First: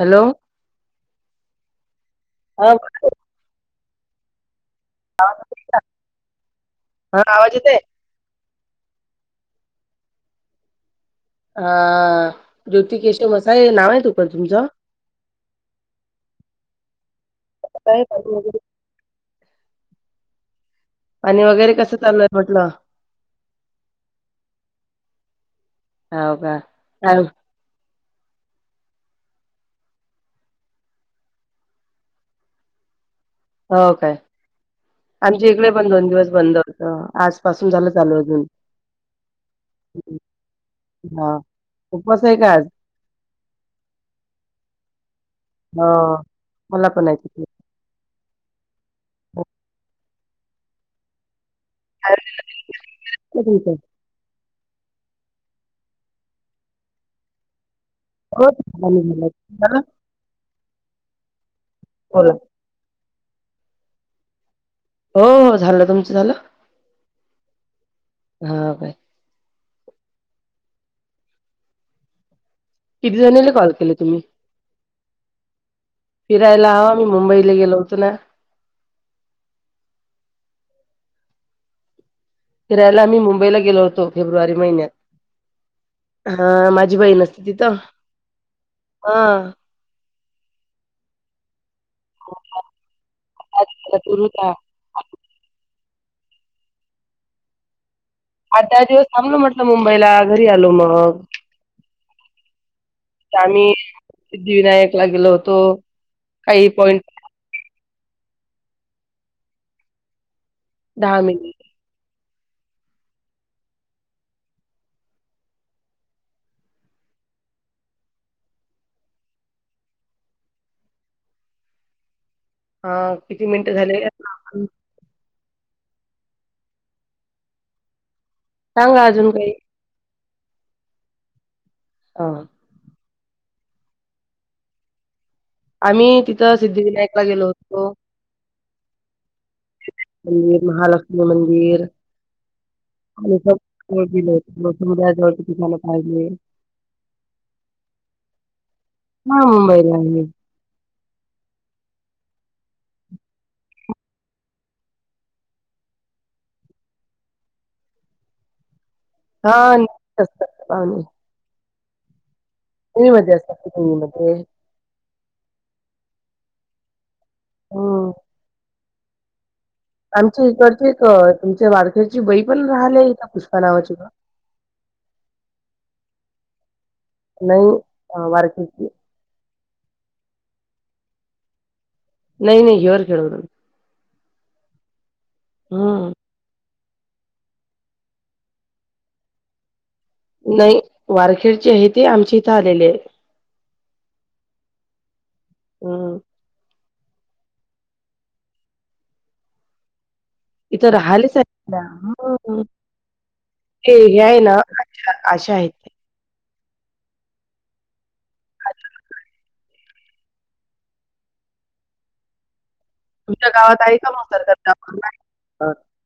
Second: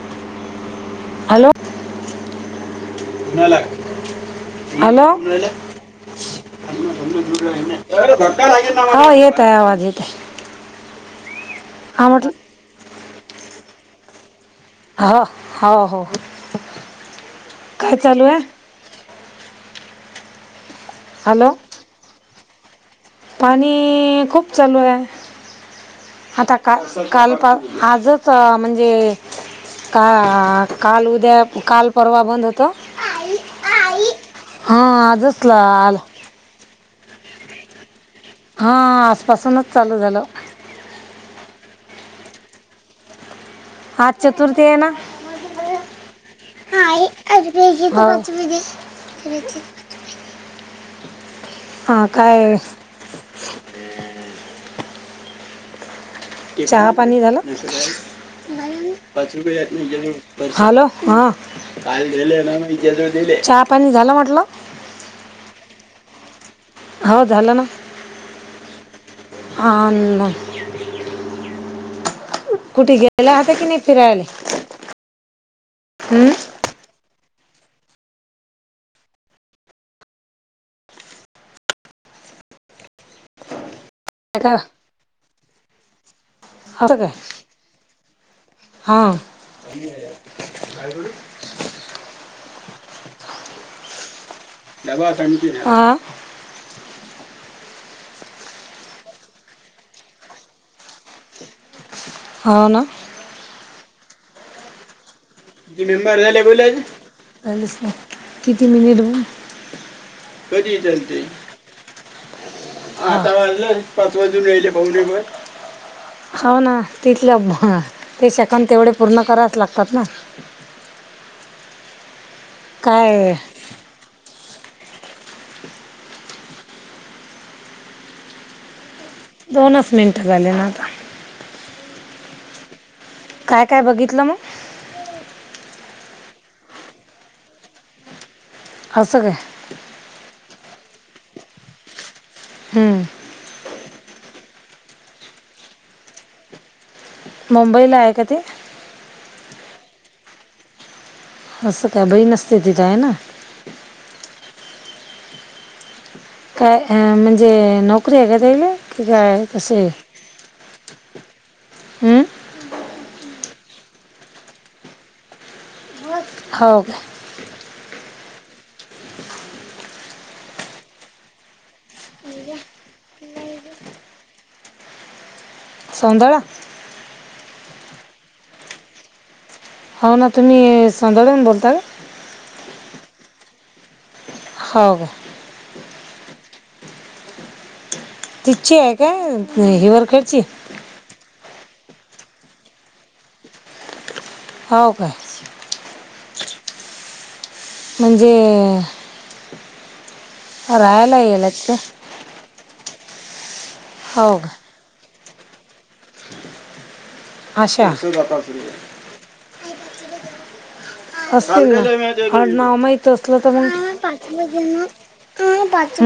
Hello hello [inaudible] कुणाला? Hello हा आवाज येतोय हा [inaudible] आता आवाज येतय. हा, ज्योती केेशव मसाई हे नाव आहे तू पण हा, हो, हो. काय? चालू आहे आणि वगैरे कसं चाललंय म्हटलं? पाणीऽऽ खूप चालू हाय. हाव आता का, काय काल, आजच, म्हणजे,, का काल उद्या, काल परवा बंद, हुतं. हो काय? आजच आमचे ल- इकडे पण आलं दोन दिवस बंद होत, आजपासून झालं चाल य आजून, हां आजपासूनच चालू झालं मगं उपास आहे काय आज? हा, चतुर्थी ये ना. हो मला पण आहे तिथे. [inaudible] हा काय वाटलं तुमचं चहा पाणी झालं? हो झालं झालं. झालं? हॅलो. हा, बोला चहा पाणी झालं म्हटलं? हो, हो, झालं. तुमचं झालं? हो झालं ना. हा बाई. अन, कुठे किती गेला जणीला होता कि कॉल नाही केले तुम्ही फिरायला? हम्म. मी मुंबईला गेलो होतो ना फिरायला आम्ही मुंबईला गेलो होतो, फेब्रुवारी का महिन्यात. हां, असं माझी काय बहीण असते तिथं. हां. [inaudible] हा. आठ, दहा दिवस थांबलो म्हटलं मुंबईला, घरी आलो मग. हो ना आम्ही सिद्धिविनायक ला गेलो हो [inaudible] किती मिनिट बोले? कधी येत्याल ते? मिनिट आता वाजलं, पाच वाजून रायले पाहुणेवर हो ना, तिथले ते सेकंद तेवढे पूर्ण करावच लागतात ना. [unintelligible] हा, काय किती मिनटं झाले? सांगा? अजून काही? दोनच मिनटं झााले ना आता. हा. काय काय बघितलं मग? आम्ही तिथं सिद्धिविनायकला गेलो होतो. कसं काय? मंदिर, महालक्ष्मी मंदिर. हम्म. ले ल्याजवळ तुम्हाला पायजे. मुंबईला आहे का ते? हां मुंबईला आहे. असं काय बहीण असते, तिथं आहे ना, काय अ म्हणजे नोकरी ह का तिला, की काय हां, कसय नक्कीच असतात आम् कुणी मधे असता तुम्ही मध्ये [unintelligible] हो का हो आमच्या इकडची एक तुमच्या वारक्याची बई पण राहिल्यायका पुष्पा नावाची का? [inaudible] सौंदळा नाही ओ वारक्याची हो ना तुम्ही संदबन बोलताय नाही नाही [unintelligible] हो का. हम् तिची आहे काय हिवर नाही वारखेडचे आहे ते आमचे इथे आलेले आहे. हो का. हम म्हणजे? इथ राहायला राहालेच आले येलात का त्या हम. ते हे हो आहे ना का आशा आहेत. आशा [unintelligible] अस ह नाव [unintelligible] आडनाव माहित तर तुमच्या गावात आहे का मग पाच सरकारी दवाखाना आहे का? पाच [unintelligible]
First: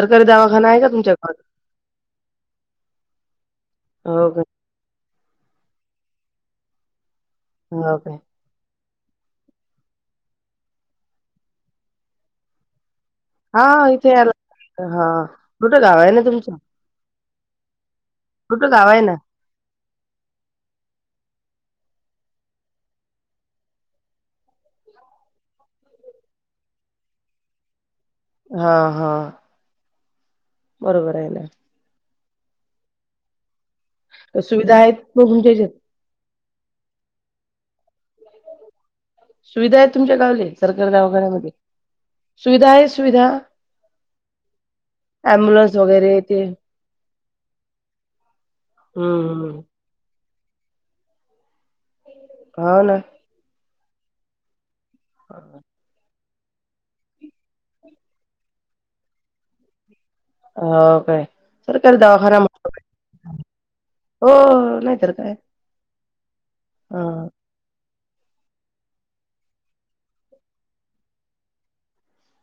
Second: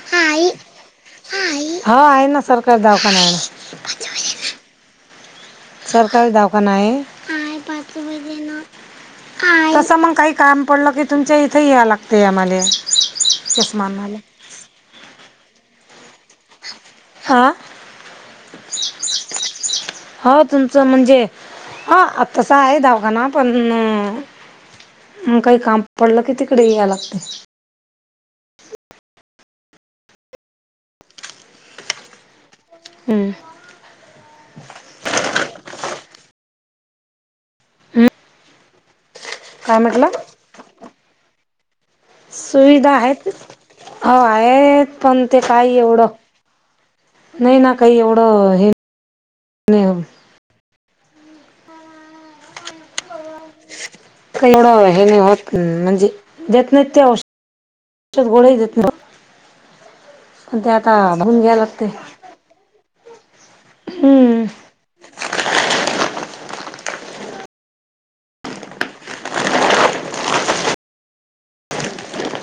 सरकारी दवाखाना आहे का तुमच्या गावात? हा आहे ना सरकार दवाखान्या हो का सरकारी दवाखाना आहे. हो काय? तस मग काही काम पडलं की तुमच्या इथे या लागते आम्हाले. हा इथे आला हा कुठं गाव आहे ना तुमचं हां कुठं गाव ये ना हो तुमचं म्हणजे ह तसं आहे दवाखाना पण मग काही काम पडलं की तिकडे याला लागते. हा हा बरोबर आहे ना. हम्म सुविधा आहेत म तुमच्या याच्यात हम्म. काय सुविधा आहेत म्हटलं तुमच्या गावले सरकारी दवाखान्या मध्ये सुविधा आहेत हो आहेत पण ते काय अम्ब्युलन्स एवढं वगैरे ते नाही ना काही एवढं हे हम्म हा ना का एवढं हे नाही होत म्हणजे देत नाहीत ते औषध, गोळ्या देत नाही. पण ते हो आता काय बघून घ्यायला लागते सरकारी दवाखाना हो हम्म नाही तर काय? हा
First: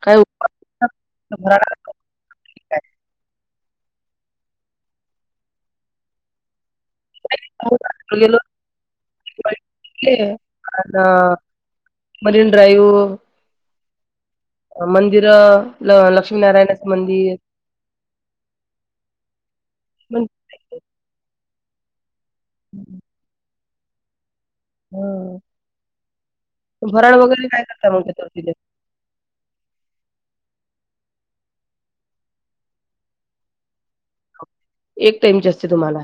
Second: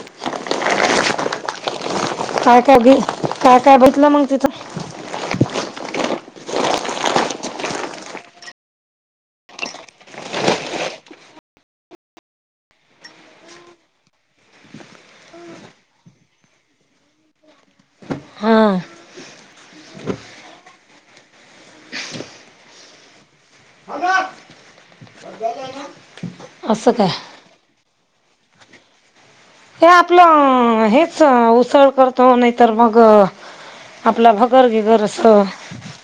काय [unintelligible] काय काय बी काय काय बसलं मंग तिथं गेलं [unintelligible] मरीन ड्राईव्ह मंदिर ल लक्ष्मीनारायणाचं मंदिर. हा म [unintelligible] हम् ह असं काय भरण वगैरे काय करता मग त्या तर तिथ. हे आपलं अं हेच उसळ करतो नाइतर मग आपला भक् गर्दी एक जरसं टाइमची असते तुम्हाला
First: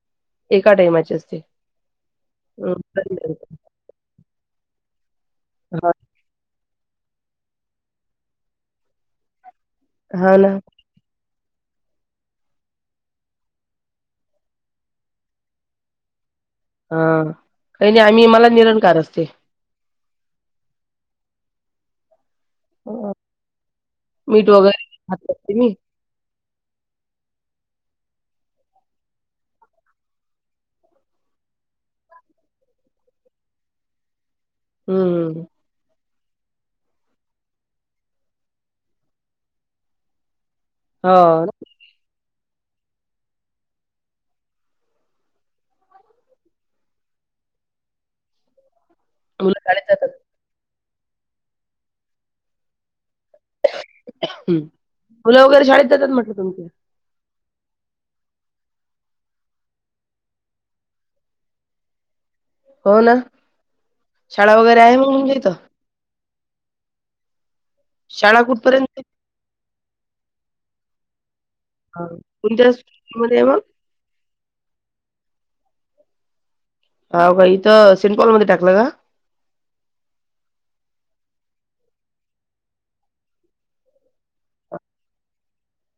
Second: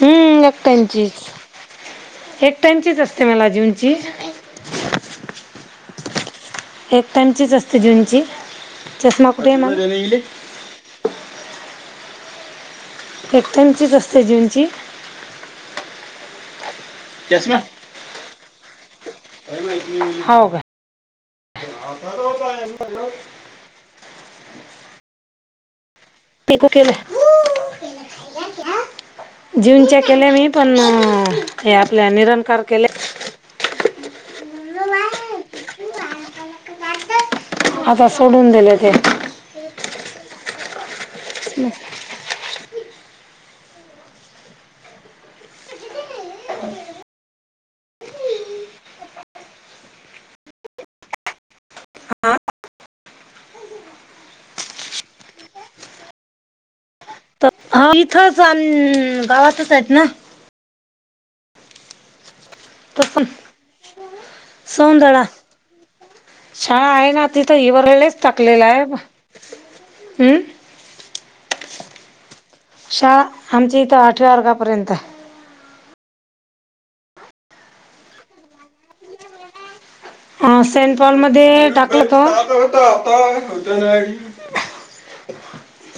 हम्म एका टाइमाची असते एकट्यांचीच एक टाइमचीच असते मला हम्म. जूनची. [unintelligible] एक टाइमचीच असते जूंची चष्मा कुठे म? हा ना एकटाइमचीच असते जूंची. हां काईनाई आम्ही मला निरंकार असते. हौ का? ह मीठ वगैरे घालतात कीनी? तेका केलं? [unintelligible] जूंच्या केल्या मी पण अ हे आपल्या निरंकार केल्या. हम्म. आता सोडून दिल्या ते. हो. मुलं शाळेत जातात? मुलं वगैरे शाळेत जातात म्हंटलं तुमची. हं इथंच अं गावातचायतना. तो होना पण शाळा वगैरे आहे मग सौंदळा तुमच्या इथ? शाळा आहे ना तिथं इवरलेलेच शाळा टाकलेलाय हाय कुठपर्यंत आहे? हं. हा. शाळा हामच्या इथं आठव्या वर्गापर्यंताय. हां ओका इथं सेंटपॉल मध्ये टाकलं का? हां सेंटपॉल मध्ये टाकलंत.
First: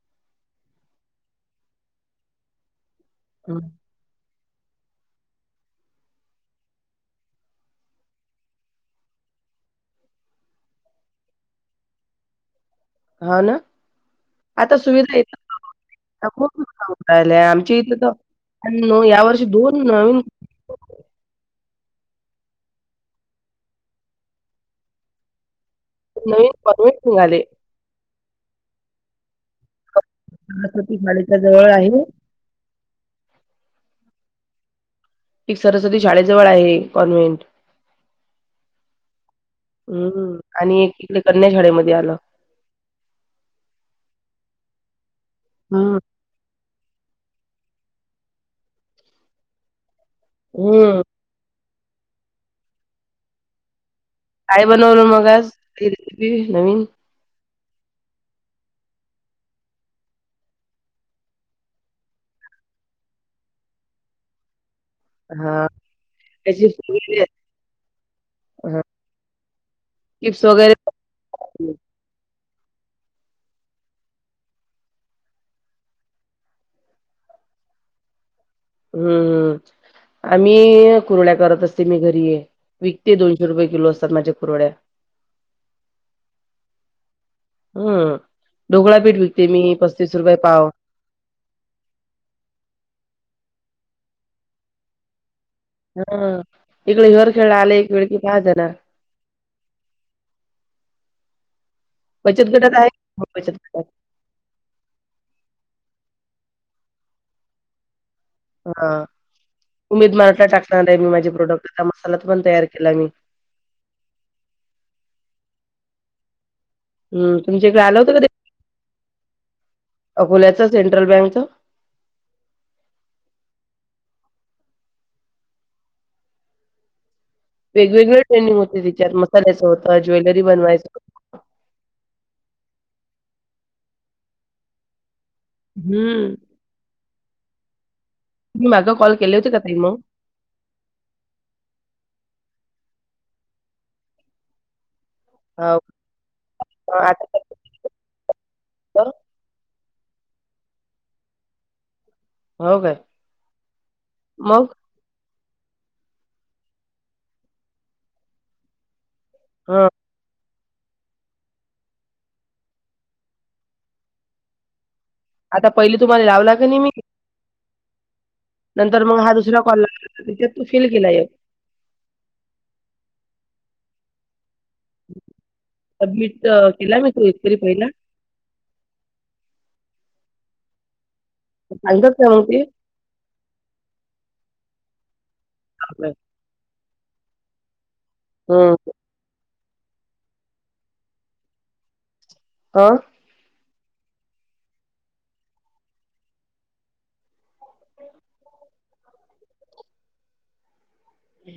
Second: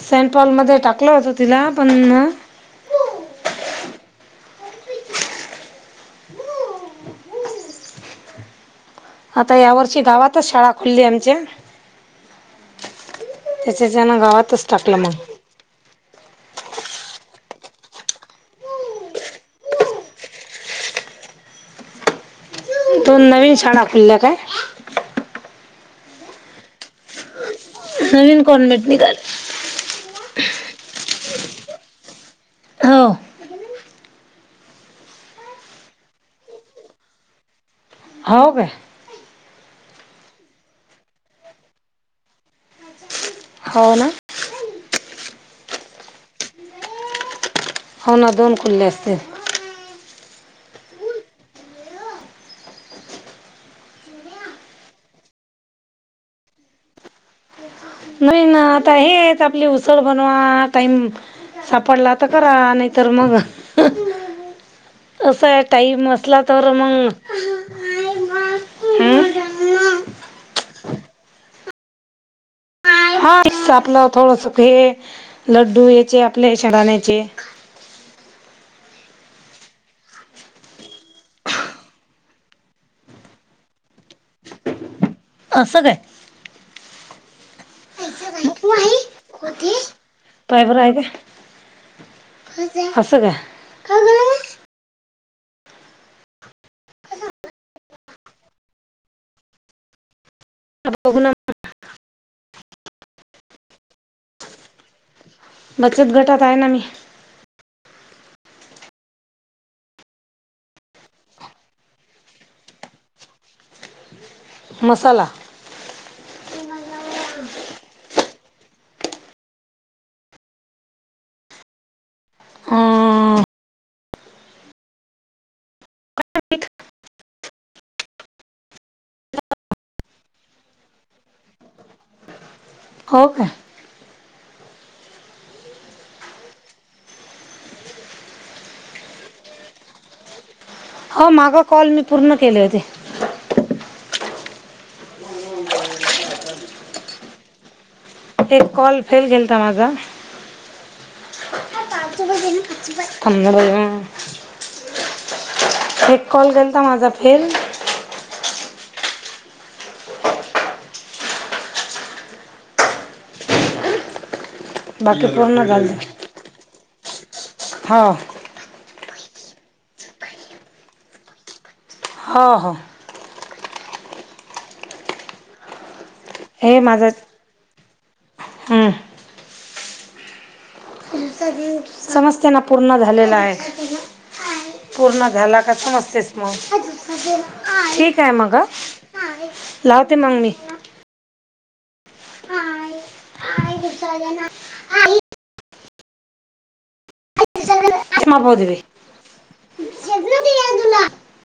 सेंट्रॉल मध्ये टाकलं होत तिला पनना लोन आता यावर्षी गावातच शाळा खुल्ली आमच्या. हांना त्याच्याच्यानं गावातच आता टाकलं सुविधा मग येत [inaudible] कायलय आमची इतत अनो या वर्षी दोन नवीन. दोन नवीन शाळा खुल्ल्या काय? नवीन पर्मिट निघाले. नवीन कॉर्नेट निघाले. [unintelligible] सरस्वती शाडेच्या जवळ आहे. होऔ. एक सरस्वती शाळेजवळ आहे कॉन्व्हेंट. हौ काय? अं हं आणि एक इकडं कन्या शाडेमध्ये आलं. हो ना? हं. हो ना दोन खुल्ल्या असत्यात. हं काय बनवलं मग आज कुट्ली रीसिपी नवीन? न्हैना आता हेच आपली उसळ बनवाआ टाईम सापडला तर करा नाईतर मग हम्म. हां असला [unintelligible] तर मग अंह हम्म चिप्स वगैरे. हां इतकी आपल थोडंस ते लड्डू हेचे आपले शेंगाण्याचे. हम्म हम्म आमीइ कुर्ड्या करत असते मी घरी. विकते दोनशे रुपये किलो असतात माझ्या कुरोड्या. असं काय? हम्म ढोकळापीठ विकते मी पस्तीस रुपे पाव. अस काय. हा इकडे हर खेळ आले एक वेळ कि पाहा जण आघण [unintelligible] बचत गटात आहे बचत गटात बचत गटात आहे ना मी. हा. उमेद मार्ट ला टाकणार आहे मी माझे प्रोडक्ट आता मसाला तर पण तयार केला मी [inaudible] मसाला. हम् तुमच्याकडे आलं होतं का ते, अकोल्याच सेंट्रल बँकच अं, वेगवेगळे ट्रेनिंग होते तिच्यात मसाल्यायचं होतं ज्वेलरी बनवायचं. [inaudible] हो का. हम्म. तुम्ही माग कॉल केले होते का तई मग अ माग कॉल मी पूर्ण केले होते. ह आता. एक कॉल झालं? फेल गेलता माझा. हो काय? कंदड मग? [unintelligible] एक कॉल गेलता माझा फेल हा. बाकी पूर्ण आता झालं पहिली तुम्हाला लावला क नाही मी हो नंतर मग हा दुसरा कॉल लावला टेचात तू फेल गेला एक हा. हा. सबमिट हे केला माझं मी तू एकतरी पहिला. हं. सांगतात का मग समजते ना ते? पूर्ण झालेला आहे पूर्ण. बापरे! सम मग ठीक आहे मग हं. लावते मग मी आा, त [unintelligible]